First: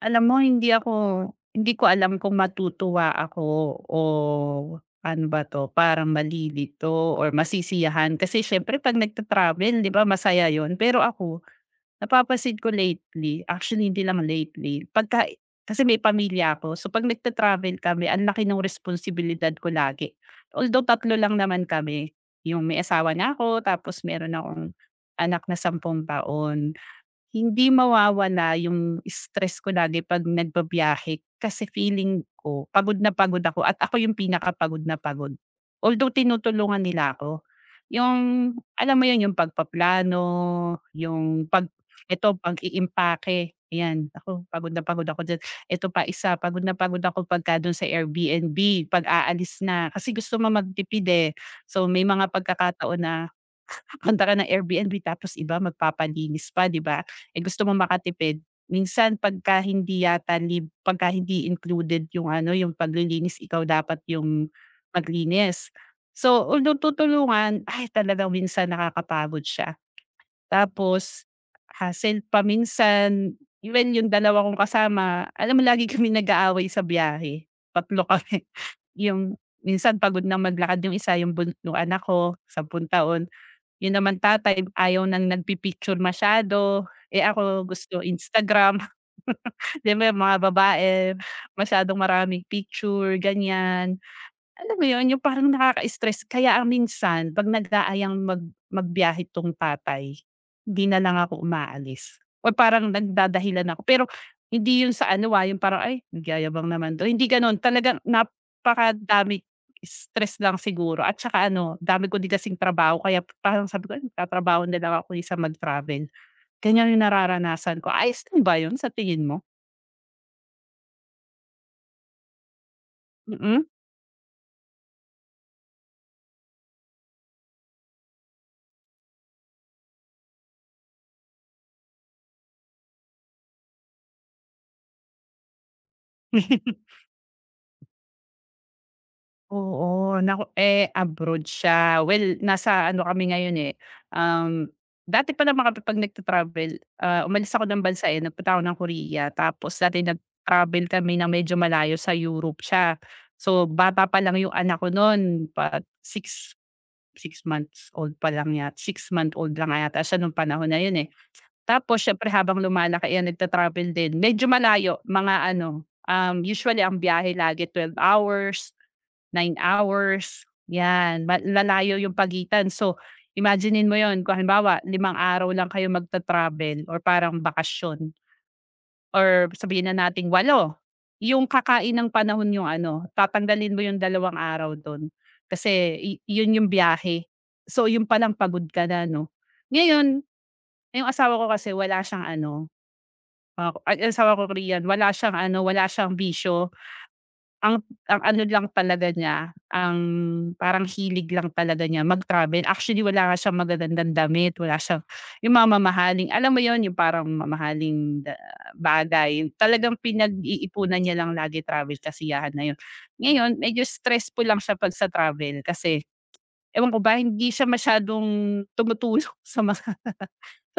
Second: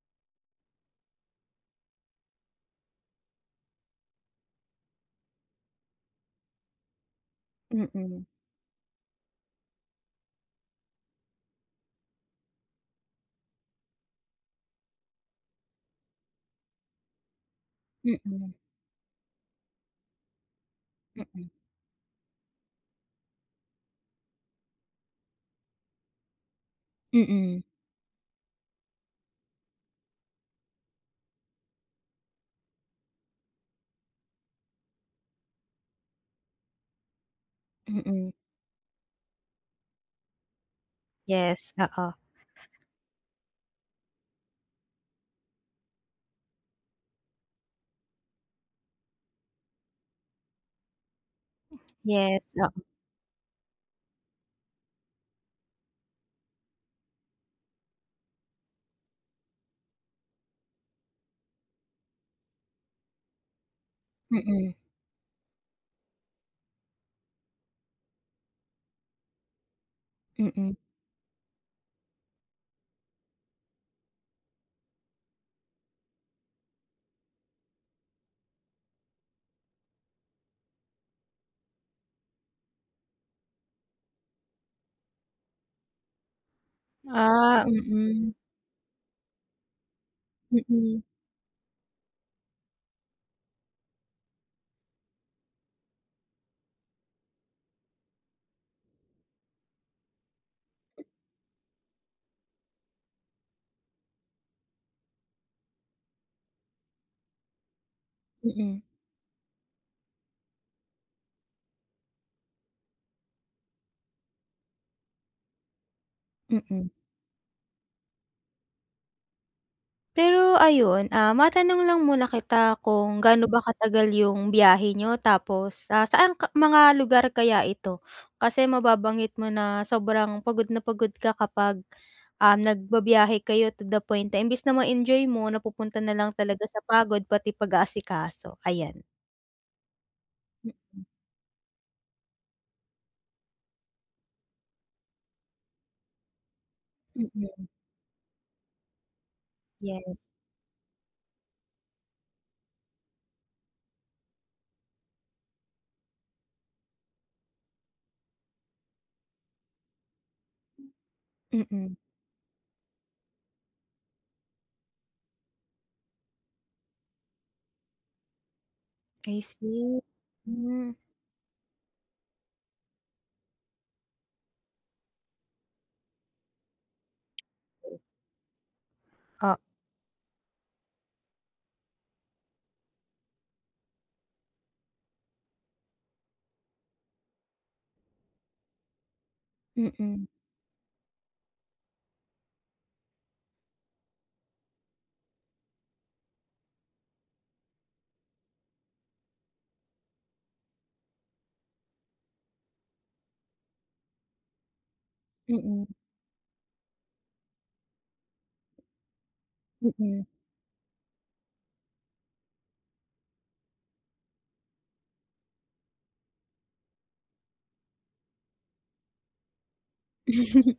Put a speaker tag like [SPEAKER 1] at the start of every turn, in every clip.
[SPEAKER 1] Alam mo, hindi ko alam kung matutuwa ako o ano ba 'to, parang malilito or masisiyahan
[SPEAKER 2] Mm,
[SPEAKER 1] kasi siyempre 'pag nagta-travel 'di ba masaya yon. Pero ako napapasid ko lately, actually hindi lang lately, kasi may pamilya ako. So 'pag nagta-travel kami ang laki
[SPEAKER 2] mm,
[SPEAKER 1] ng responsibilidad ko lagi. Although tatlo lang
[SPEAKER 2] mm,
[SPEAKER 1] naman kami, yung may asawa na ako tapos meron akong anak na 10 taon.
[SPEAKER 2] mm,
[SPEAKER 1] Hindi mawawala yung stress ko lagi 'pag nagbibiyahe kasi feeling ko pagod na pagod ako at ako yung pinakapagod na pagod. Although tinutulungan nila ako, yung
[SPEAKER 2] mm.
[SPEAKER 1] alam mo yun, yung pagpaplano, yung 'pag
[SPEAKER 2] Yes, oo.
[SPEAKER 1] eto pag-iimpake, yan ako pagod na pagod ako diyan. Eto pa isa, pagod na pagod ako pagka dun sa Airbnb 'pag aalis na, kasi gusto mo magtipid, eh. So, may mga
[SPEAKER 2] Yes, oo.
[SPEAKER 1] pagkakataon na punta ka ng Airbnb tapos iba magpapalinis pa, 'di ba? Eh, gusto mo makatipid, minsan pagka hindi yata lib pagka hindi included yung ano, yung paglilinis, ikaw dapat yung
[SPEAKER 2] Mm,
[SPEAKER 1] maglinis. So, although tutulungan, ay talagang minsan nakakapagod siya.
[SPEAKER 2] mm.
[SPEAKER 1] Tapos hassle pa minsan, even yung dalawa kong kasama, alam mo lagi kami nag-aaway sa biyahe, 3 kami. Yung minsan pagod na maglakad yung isa, yung anak ko, 10 taon. Yun naman tatay ayaw ng nagpi-picture masyado, eh,
[SPEAKER 2] Ah,
[SPEAKER 1] ako gusto
[SPEAKER 2] mm,
[SPEAKER 1] Instagram. 'Di ba mga babae
[SPEAKER 2] mm,
[SPEAKER 1] masyadong maraming picture, ganyan. Alam mo 'yun, yung parang nakaka-stress kaya ang minsan 'pag nag-aayang magbiyahe 'tong tatay, hindi na lang ako umaalis o parang nagdadahilan ako. Pero hindi 'yun sa ano, yung parang, "Ay, nagyayabang naman 'to," hindi gano'n. Talagang
[SPEAKER 2] mm,
[SPEAKER 1] napakadami stress lang siguro at saka ano, dami ko din kasing trabaho kaya parang sabi ko, "Ay, magtatrabaho na lang ako sa mag-travel."
[SPEAKER 2] mm.
[SPEAKER 1] Ganiyan yung nararanasan ko. Ayos din ba 'yun sa tingin mo?
[SPEAKER 2] Pero ayun, ah, matanong lang muna kita kung gaano ba
[SPEAKER 1] Mm.
[SPEAKER 2] katagal yung biyahe niyo tapos, ah, saan ka mga lugar kaya ito? Kasi mababanggit mo na sobrang pagod na pagod ka kapag, nagbabiyahe kayo to the point na imbes na ma-enjoy mo napupunta na lang talaga sa pagod pati pag-aasikaso, ayan.
[SPEAKER 1] Oo, naku
[SPEAKER 2] Mm.
[SPEAKER 1] eh, abroad siya. Well, nasa ano kami ngayon, eh, um, dati pa naman kami 'pag nagta-travel, ah, umalis ako
[SPEAKER 2] Mm,
[SPEAKER 1] ng bansa, eh, nagpunta ako ng Korea. Tapos
[SPEAKER 2] yes.
[SPEAKER 1] dati nag-travel kami na medyo malayo, sa Europe siya. So, bata pa lang yung anak ko nun, pa six six months old pa lang yat 6 month old lang yata siya nung panahon na yun, eh.
[SPEAKER 2] Mm,
[SPEAKER 1] Tapos siyempre habang lumalaki yan nagta-travel din, medyo malayo, mga ano, usually ang biyahe lagi 12 hours,
[SPEAKER 2] I
[SPEAKER 1] nine
[SPEAKER 2] see.
[SPEAKER 1] hours,
[SPEAKER 2] Hmm,
[SPEAKER 1] 'yan, lalayo yung pagitan. So, imaginein mo yon, kung halimbawa 5 araw lang kayo magta-travel or parang bakasyon or
[SPEAKER 2] O
[SPEAKER 1] sabihin na nating 8, yung kakain ng panahon yung ano, tatanggalin mo yung 2 araw dun kasi yun yung biyahe. So, yun palang pagod ka na 'no.
[SPEAKER 2] mm,
[SPEAKER 1] Ngayon,
[SPEAKER 2] mm,
[SPEAKER 1] yung asawa ko kasi wala siyang ano, ang asawa ko Korean, wala siyang ano, wala siyang bisyo. Ang ano lang talaga niya, ang parang hilig lang talaga niya mag-travel. Actually, wala nga siyang magagandang damit, wala siyang yung mga
[SPEAKER 2] mm.
[SPEAKER 1] mamahaling alam mo yun, yung parang mamahaling bagay. Talagang pinag-iipunan niya lang lagi travel, kasiyahan na yun. Ngayon, medyo stressful lang siya 'pag sa travel kasi ewan ko ba, hindi siya masyadong tumutulong sa mga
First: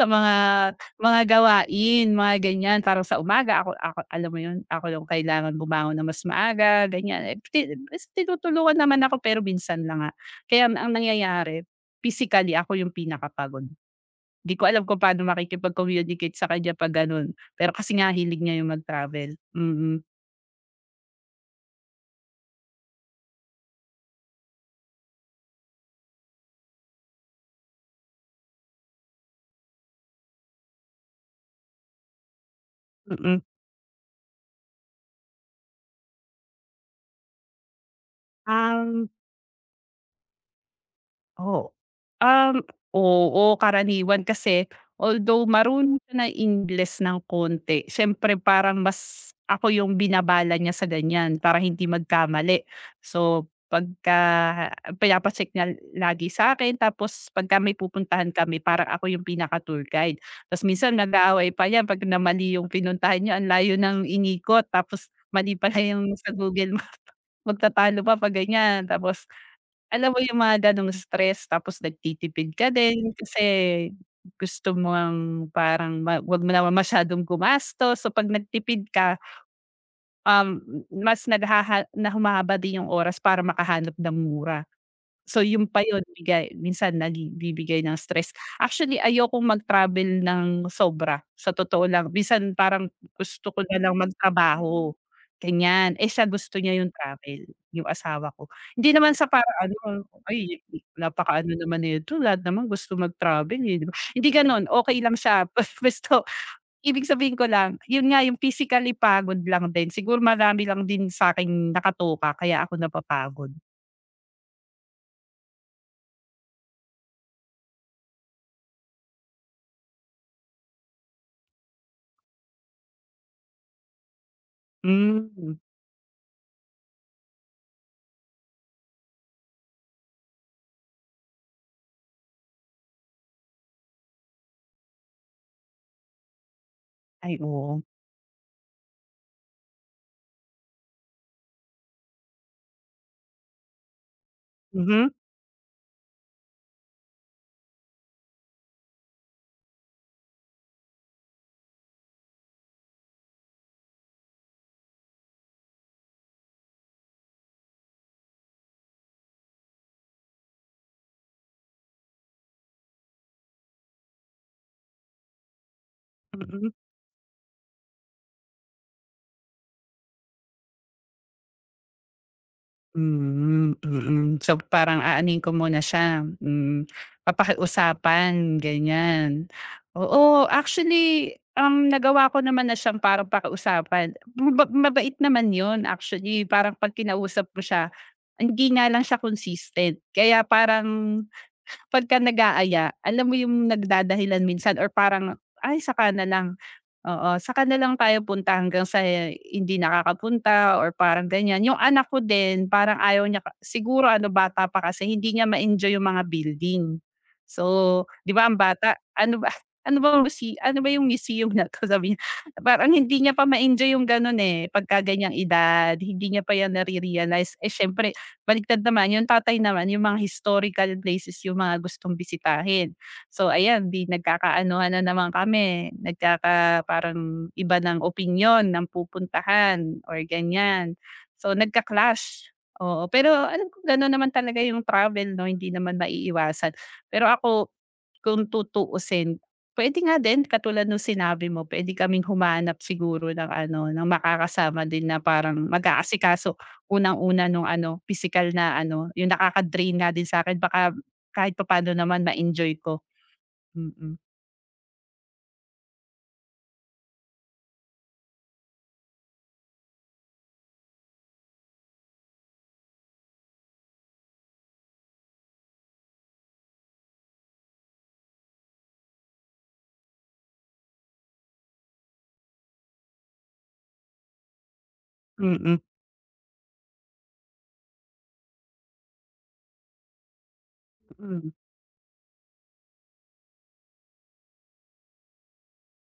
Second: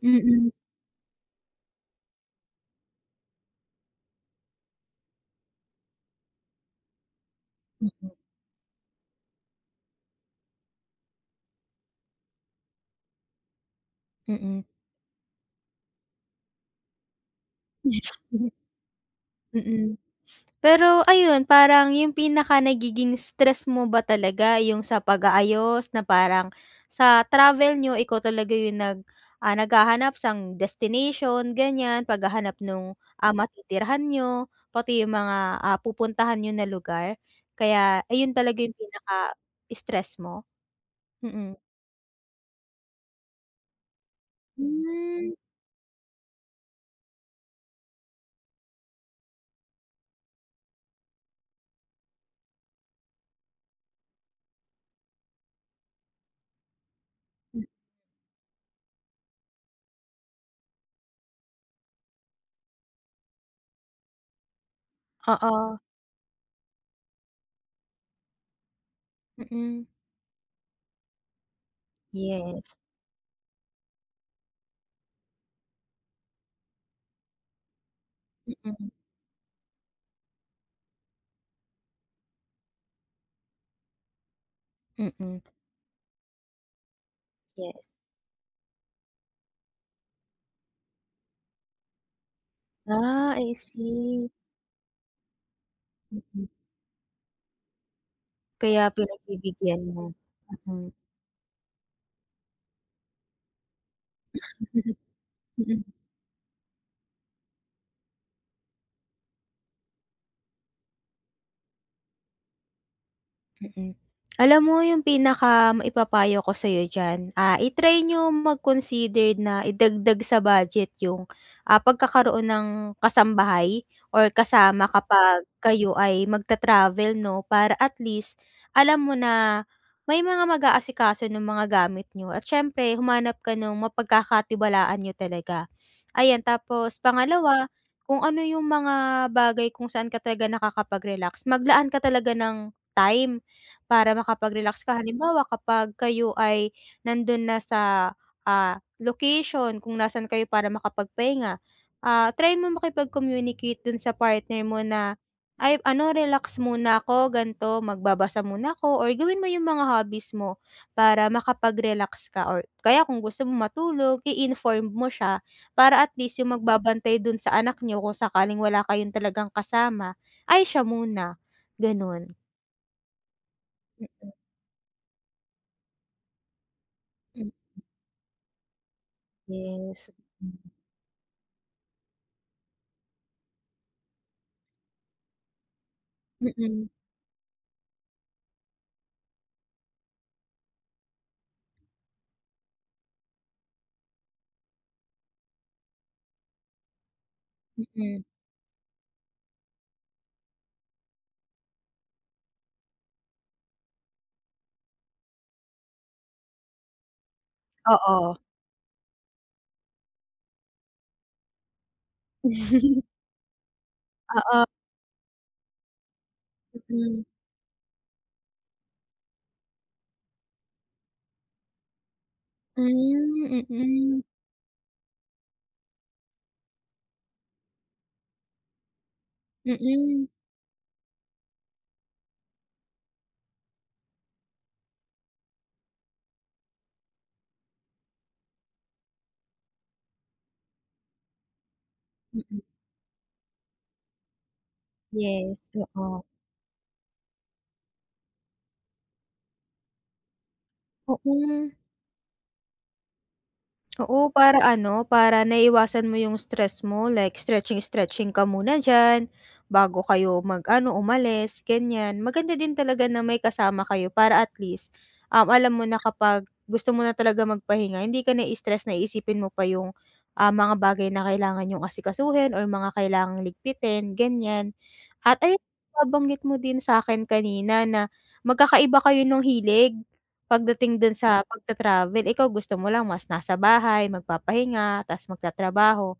[SPEAKER 1] sa mga mga gawain, mga ganyan. Parang sa umaga ako ako alam mo yun, ako yung kailangan bumangon na mas maaga, ganyan. Eh, mas
[SPEAKER 2] Mm,
[SPEAKER 1] tinutulungan naman ako pero minsan lang nga. Kaya ang nangyayari, physically ako yung pinakapagod.
[SPEAKER 2] mm,
[SPEAKER 1] Hindi
[SPEAKER 2] mm.
[SPEAKER 1] ko alam kung paano makikipag-communicate sa kanya 'pag gano'n. Pero kasi nga hilig niya yung mag-travel.
[SPEAKER 2] Mm.
[SPEAKER 1] Mm,
[SPEAKER 2] Pero ayun, parang yung pinaka nagiging stress mo ba talaga yung sa pag-aayos na parang sa travel nyo ikaw talaga yung nag, ah, naghahanap sang destination ganyan, paghahanap nung, ah,
[SPEAKER 1] mm.
[SPEAKER 2] matitirhan niyo, pati yung mga, ah, pupuntahan nyo na lugar? Kaya ayun talaga yung
[SPEAKER 1] Um.
[SPEAKER 2] pinaka-stress mo? Mm-mm.
[SPEAKER 1] Oo. Um, oo, karaniwan kasi
[SPEAKER 2] Mm.
[SPEAKER 1] although marunong siya ng Ingles ng konti, siyempre parang mas ako yung binabala niya sa ganyan para hindi magkamali. So, pagka pinapa-check niya lagi sa akin, tapos pagka
[SPEAKER 2] Hmm,
[SPEAKER 1] may pupuntahan kami parang ako yung pinaka-tour guide. Tapos minsan nag-aaway pa yan 'pag namali yung pinuntahan niya, ang layo ng inikot tapos mali
[SPEAKER 2] oo,
[SPEAKER 1] pala yung sa Google Map, magtatalo pa 'pag ganyan. Tapos
[SPEAKER 2] mm.
[SPEAKER 1] alam mo yung mga ganong stress tapos nagtitipid ka
[SPEAKER 2] Yes,
[SPEAKER 1] din kasi gusto mo ang parang ma wag mo naman masyadong gumastos. So, 'pag nagtipid
[SPEAKER 2] mm,
[SPEAKER 1] ka, um, mas naghaha na humahaba din yung oras para makahanap ng mura. So,
[SPEAKER 2] mm,
[SPEAKER 1] yung pa yun bigay minsan nagbibigay
[SPEAKER 2] yes.
[SPEAKER 1] ng stress. Actually, ayokong mag-travel ng sobra, sa totoo lang. Minsan parang
[SPEAKER 2] Ah,
[SPEAKER 1] gusto
[SPEAKER 2] I
[SPEAKER 1] ko na lang
[SPEAKER 2] see.
[SPEAKER 1] magtrabaho, ganyan. Eh, siya
[SPEAKER 2] Mm.
[SPEAKER 1] gusto niya yung travel, yung asawa ko.
[SPEAKER 2] Kaya
[SPEAKER 1] Hindi naman sa para
[SPEAKER 2] pinagbibigyan mo,
[SPEAKER 1] ano, "Ay, napakaano naman nito, lahat naman gusto mag-travel, eh," 'di ba? Hindi gano'n,
[SPEAKER 2] mm.
[SPEAKER 1] okey lang siya basta ibig sabihin ko lang, yun nga yung physically pagod lang din. Siguro marami lang din sa akin nakatoka kaya ako napapagod.
[SPEAKER 2] Mm. Alam mo yung pinaka maipapayo ko sa'yo diyan, ah, i-try niyo mag-consider na idagdag sa budget yung, ah, pagkakaroon ng kasambahay or kasama kapag
[SPEAKER 1] Hmm.
[SPEAKER 2] kayo ay magta-travel 'no, para at least alam mo na may mga mag-aasikaso nung mga gamit niyo at siyempre humanap ka nung mapagkakatiwalaan niyo talaga. Ayan, tapos
[SPEAKER 1] Ay,
[SPEAKER 2] pangalawa,
[SPEAKER 1] oo.
[SPEAKER 2] kung ano yung mga bagay kung saan ka talaga nakakapag-relax, maglaan ka talaga ng time para makapag-relax ka.
[SPEAKER 1] Mhm,
[SPEAKER 2] Halimbawa, kapag kayo ay nandun na sa, ah, location kung nasan kayo para makapagpahinga, ah, try mo makipag-communicate dun sa partner mo na, "Ay ano, relax muna ako, gan'to, magbabasa muna ako," or gawin mo yung mga hobbies mo para makapag-relax ka or kaya kung gusto mo matulog, i-inform mo siya para at least yung
[SPEAKER 1] mm.
[SPEAKER 2] magbabantay dun sa anak niyo kung sakaling wala kayong talagang kasama, ay siya muna, ganun.
[SPEAKER 1] Hmm, mm. So, parang aanuhin ko muna siya, hmm,
[SPEAKER 2] Mm.
[SPEAKER 1] papakiusapan, ganyan.
[SPEAKER 2] Yes.
[SPEAKER 1] Oo, actually, nagawa ko naman na siyang parang pakiusapan. Mabait naman 'yun actually, parang
[SPEAKER 2] Mm,
[SPEAKER 1] 'pag kinausap ko siya, hindi nga lang siya consistent. Kaya parang pagka nag-aaya, alam mo yung nagdadahilan minsan or parang, "Ay saka na lang." Oo, saka na lang tayo
[SPEAKER 2] mm.
[SPEAKER 1] punta hanggang sa hindi nakakapunta or parang ganyan. Yung anak ko din parang ayaw niya ka siguro ano bata pa kasi hindi niya ma-enjoy yung mga building. So, 'di
[SPEAKER 2] Oo,
[SPEAKER 1] ba ang bata, ano ba ano ba musi ano ba yung museum na 'to sabi niya. Parang hindi niya pa ma-enjoy yung gano'n, eh,
[SPEAKER 2] oo,
[SPEAKER 1] pagka ganyang edad, hindi niya pa yan
[SPEAKER 2] mm.
[SPEAKER 1] nare-realize. Eh, siyempre baligtad naman, yung tatay naman yung mga historical places yung mga gustong
[SPEAKER 2] Hmm,
[SPEAKER 1] bisitahin. So
[SPEAKER 2] mm,
[SPEAKER 1] ayan, 'di
[SPEAKER 2] mm.
[SPEAKER 1] nagkakaanuhan na naman kami, nagkaka parang iba ng opinyon ng pupuntahan or ganyan so nagka-clash, oo. Pero alam kong gano'n naman talaga yung travel 'no, hindi naman maiiwasan. Pero ako, kung tutuusin, puwede nga din katulad nung sinabi mo, puwede kaming
[SPEAKER 2] Mm.
[SPEAKER 1] humanap siguro ng ano, ng makakasama din na parang
[SPEAKER 2] Yes, oo.
[SPEAKER 1] mag-aasikaso unang-una nung ano, pisikal na ano, yung nakaka-drain nga din sa'kin baka kahit
[SPEAKER 2] Oo.
[SPEAKER 1] papaano naman ma-enjoy ko. Mm.
[SPEAKER 2] Oo, para ano, para naiwasan mo yung stress mo, like stretching-stretching ka muna diyan, bago kayo mag-ano, umalis, ganyan. Maganda din talaga na may kasama kayo para at least, alam mo na kapag gusto mo na talaga magpahinga, hindi ka nai-stress na iisipin mo pa yung, ah, mga bagay na kailangan yung asikasuhin or mga kailangang ligpitin, ganyan. At ayun,
[SPEAKER 1] Mm,
[SPEAKER 2] nabanggit mo din sa akin kanina na magkakaiba kayo ng hilig. Pagdating dun sa
[SPEAKER 1] mm,
[SPEAKER 2] pagta-travel, ikaw gusto mo lang mas nasa bahay, magpapahinga, tas magtatrabaho.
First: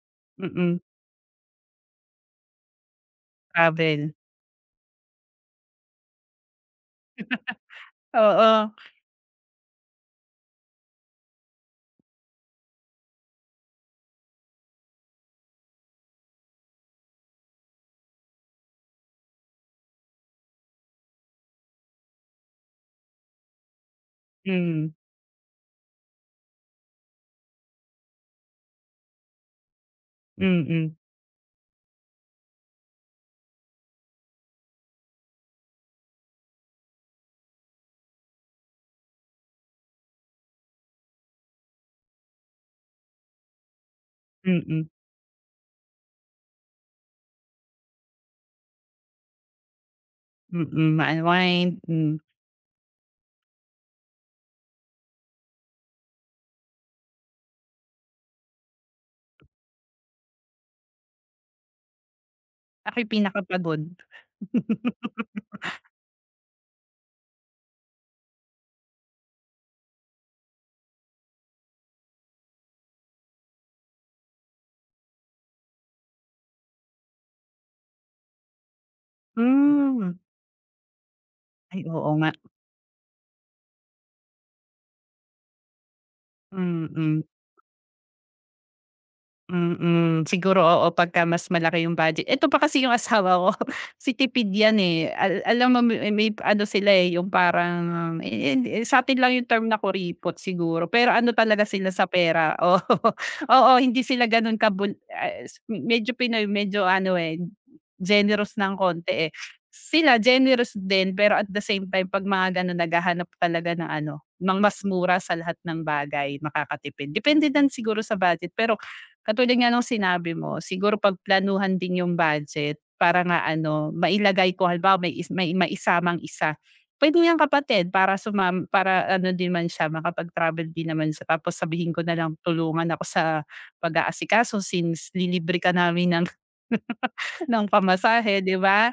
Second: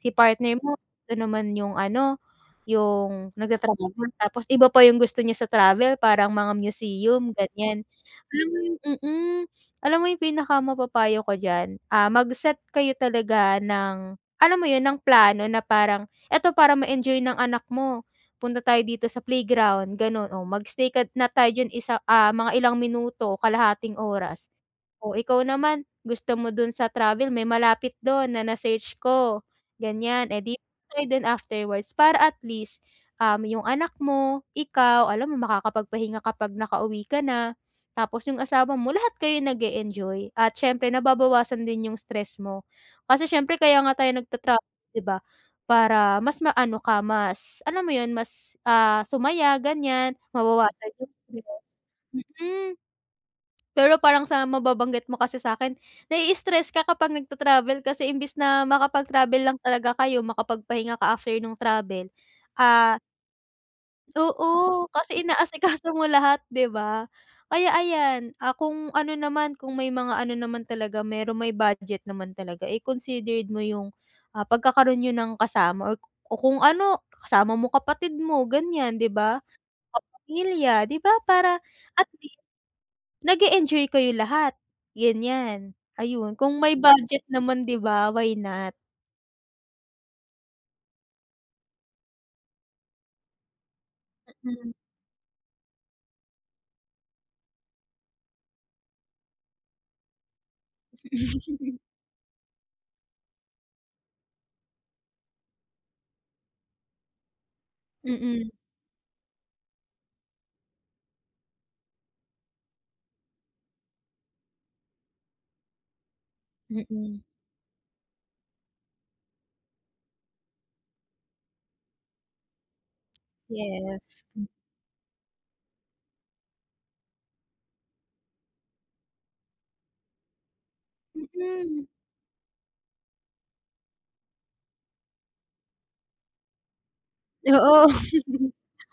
[SPEAKER 2] Si partner mo
[SPEAKER 1] mm.
[SPEAKER 2] gusto naman yung ano, yung nagtatrabaho.
[SPEAKER 1] Travel,
[SPEAKER 2] Tapos iba pa yung gusto niya sa travel parang mga museum, ganyan. Alam mo
[SPEAKER 1] oo.
[SPEAKER 2] yung mm, alam mo yung pinakamapapayo ko diyan, ah, mag-set kayo talaga ng alam mo yun, ng plano na parang, "Eto para ma-enjoy ng anak mo." Punta tayo dito sa playground, gano'n. O magstay ka na tayo diyan isa ah, mga ilang minuto, kalahating oras.
[SPEAKER 1] Hmm,
[SPEAKER 2] O ikaw naman, gusto mo dun sa travel may malapit dun na na-search ko, ganyan. Eh, di
[SPEAKER 1] mm,
[SPEAKER 2] tayo dun afterwards para at least, yung anak mo, ikaw, alam mo makakapagpahinga kapag nakauwi ka na. Tapos yung asawa mo, lahat kayo nag enjoy at siyempre nababawasan din yung stress mo. Kasi siyempre kaya nga tayo
[SPEAKER 1] mm,
[SPEAKER 2] nagta-travel,
[SPEAKER 1] mm.
[SPEAKER 2] 'di ba? Para mas maano ka, mas alam mo 'yun, mas, ah, sumaya ganiyan, mabawasan yung stress.
[SPEAKER 1] Ma-unwind, hmm.
[SPEAKER 2] Mm, pero parang sa mababanggit mo kasi sa'kin, nai-stress ka kapag nagta-travel kasi imbes na makapag-travel lang talaga kayo, makapagpahinga ka after nung travel, ah.
[SPEAKER 1] Ako'y pinakapagod.
[SPEAKER 2] Oo, kasi inaasikaso mo lahat, 'di ba? Kaya ayan, ah, kung ano naman, kung may mga ano naman talaga merong may budget naman talaga, eh, considered mo yung, ah, pagkakaroon niyo ng kasama or o kung ano, kasama mo kapatid mo, ganyan, 'di ba?
[SPEAKER 1] Hmm.
[SPEAKER 2] Kapamilya, 'di ba? Para
[SPEAKER 1] Ay,
[SPEAKER 2] at
[SPEAKER 1] oo nga.
[SPEAKER 2] least nag enjoy kayo lahat, ganyan. Ayun, kung may
[SPEAKER 1] Mm.
[SPEAKER 2] budget naman, 'di ba, why not?
[SPEAKER 1] Mm, siguro oo, pagka mas malaki yung budget. Eto pa kasi yung asawa ko, kasi tipid
[SPEAKER 2] Mm.
[SPEAKER 1] yan, eh. Alam mo may ano sila, eh, yung parang sa'tin lang yung term na kuripot siguro, pero ano talaga sila sa pera, oo. Oo, hindi sila ganun kabul medyo Pinoy, medyo ano, eh,
[SPEAKER 2] Mm.
[SPEAKER 1] generous ng konti, eh. Sila generous din, pero at the same time 'pag mga ganun naghahanap talaga ng ano, ng mas mura sa lahat ng bagay, makakatipid.
[SPEAKER 2] Mm,
[SPEAKER 1] Depende din siguro sa budget, pero katulad nga nung sinabi mo, siguro pagplanuhan din yung budget para nga ano,
[SPEAKER 2] yes.
[SPEAKER 1] mailagay ko halimbawa may maisamang isa. Puwede niyang kapatid para sumam para ano din man siya, makapag-travel din naman siya tapos
[SPEAKER 2] Mm.
[SPEAKER 1] sabihin ko na lang, "Tulungan ako sa pag-aasikaso since lilibre ka namin ng ng
[SPEAKER 2] Oo.
[SPEAKER 1] pamasahe," 'di ba?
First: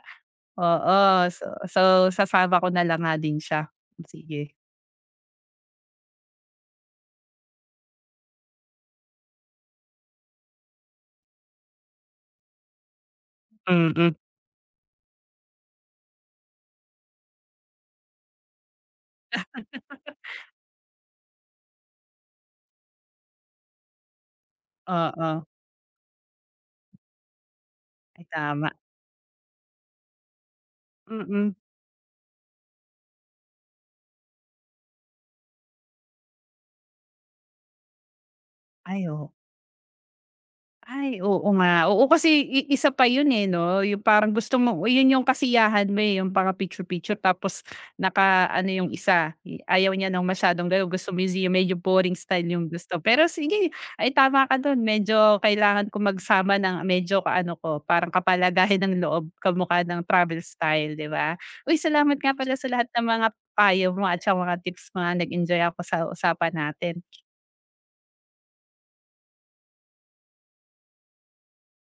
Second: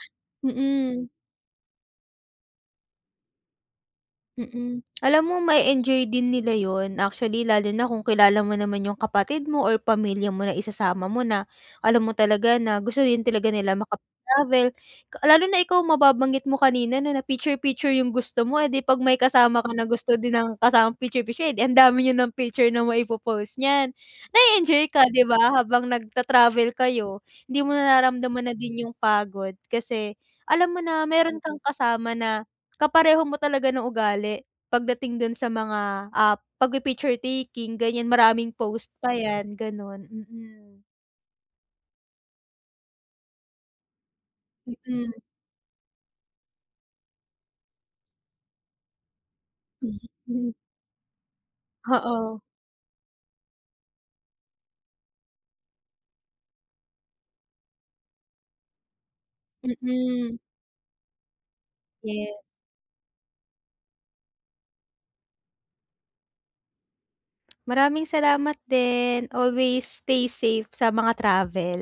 [SPEAKER 1] Oo,
[SPEAKER 2] Mm.
[SPEAKER 1] so sasama ko na lang nga din siya. Sige.
[SPEAKER 2] Mm. Alam mo may enjoy din nila yon. Actually, lalo na kung kilala mo naman yung kapatid mo or pamilya mo na isasama mo na alam mo talaga na gusto din talaga nila
[SPEAKER 1] Mm,
[SPEAKER 2] makapag-travel. K- Lalo na ikaw mababanggit mo kanina no, na na-picture-picture yung gusto mo, eh, 'di 'pag may kasama ka na gusto din ng kasama picture-picture, eh, 'di ang dami niyo ng picture na maipo-post niyan. Na enjoy ka, 'di
[SPEAKER 1] oo.
[SPEAKER 2] ba, habang nagta-travel kayo, hindi mo
[SPEAKER 1] Ay
[SPEAKER 2] nararamdaman na
[SPEAKER 1] tama.
[SPEAKER 2] din yung pagod kasi alam mo na meron
[SPEAKER 1] Mm.
[SPEAKER 2] kang kasama na kapareho mo talaga ng ugali pagdating dun sa mga, ah, pagpi-picture taking ganyan, maraming post
[SPEAKER 1] Ay,
[SPEAKER 2] pa
[SPEAKER 1] oo.
[SPEAKER 2] yan gano'n, mm.
[SPEAKER 1] Ay, oo nga. Oo, kasi i isa pa yun, eh, 'no, yung parang gusto mo yun yung kasiyahan mo, eh, yung mga picture-picture tapos naka ano yung isa, ayaw niya ng
[SPEAKER 2] Mm.
[SPEAKER 1] masyadong gano'n, gusto mo yung medyo boring
[SPEAKER 2] Oo,
[SPEAKER 1] style yung gusto. Pero sige, ay tama ka dun, medyo kailangan ko magsama ng medyo ka-ano ko, parang kapalagayan ng loob, kamukha ng
[SPEAKER 2] mm,
[SPEAKER 1] travel style, 'di ba? Uy, salamat nga
[SPEAKER 2] yes.
[SPEAKER 1] pala sa lahat ng mga payo mo at sa mga tips mo, ah, nag-enjoy ako sa usapan natin.
[SPEAKER 2] Maraming salamat din, always stay safe sa mga travel.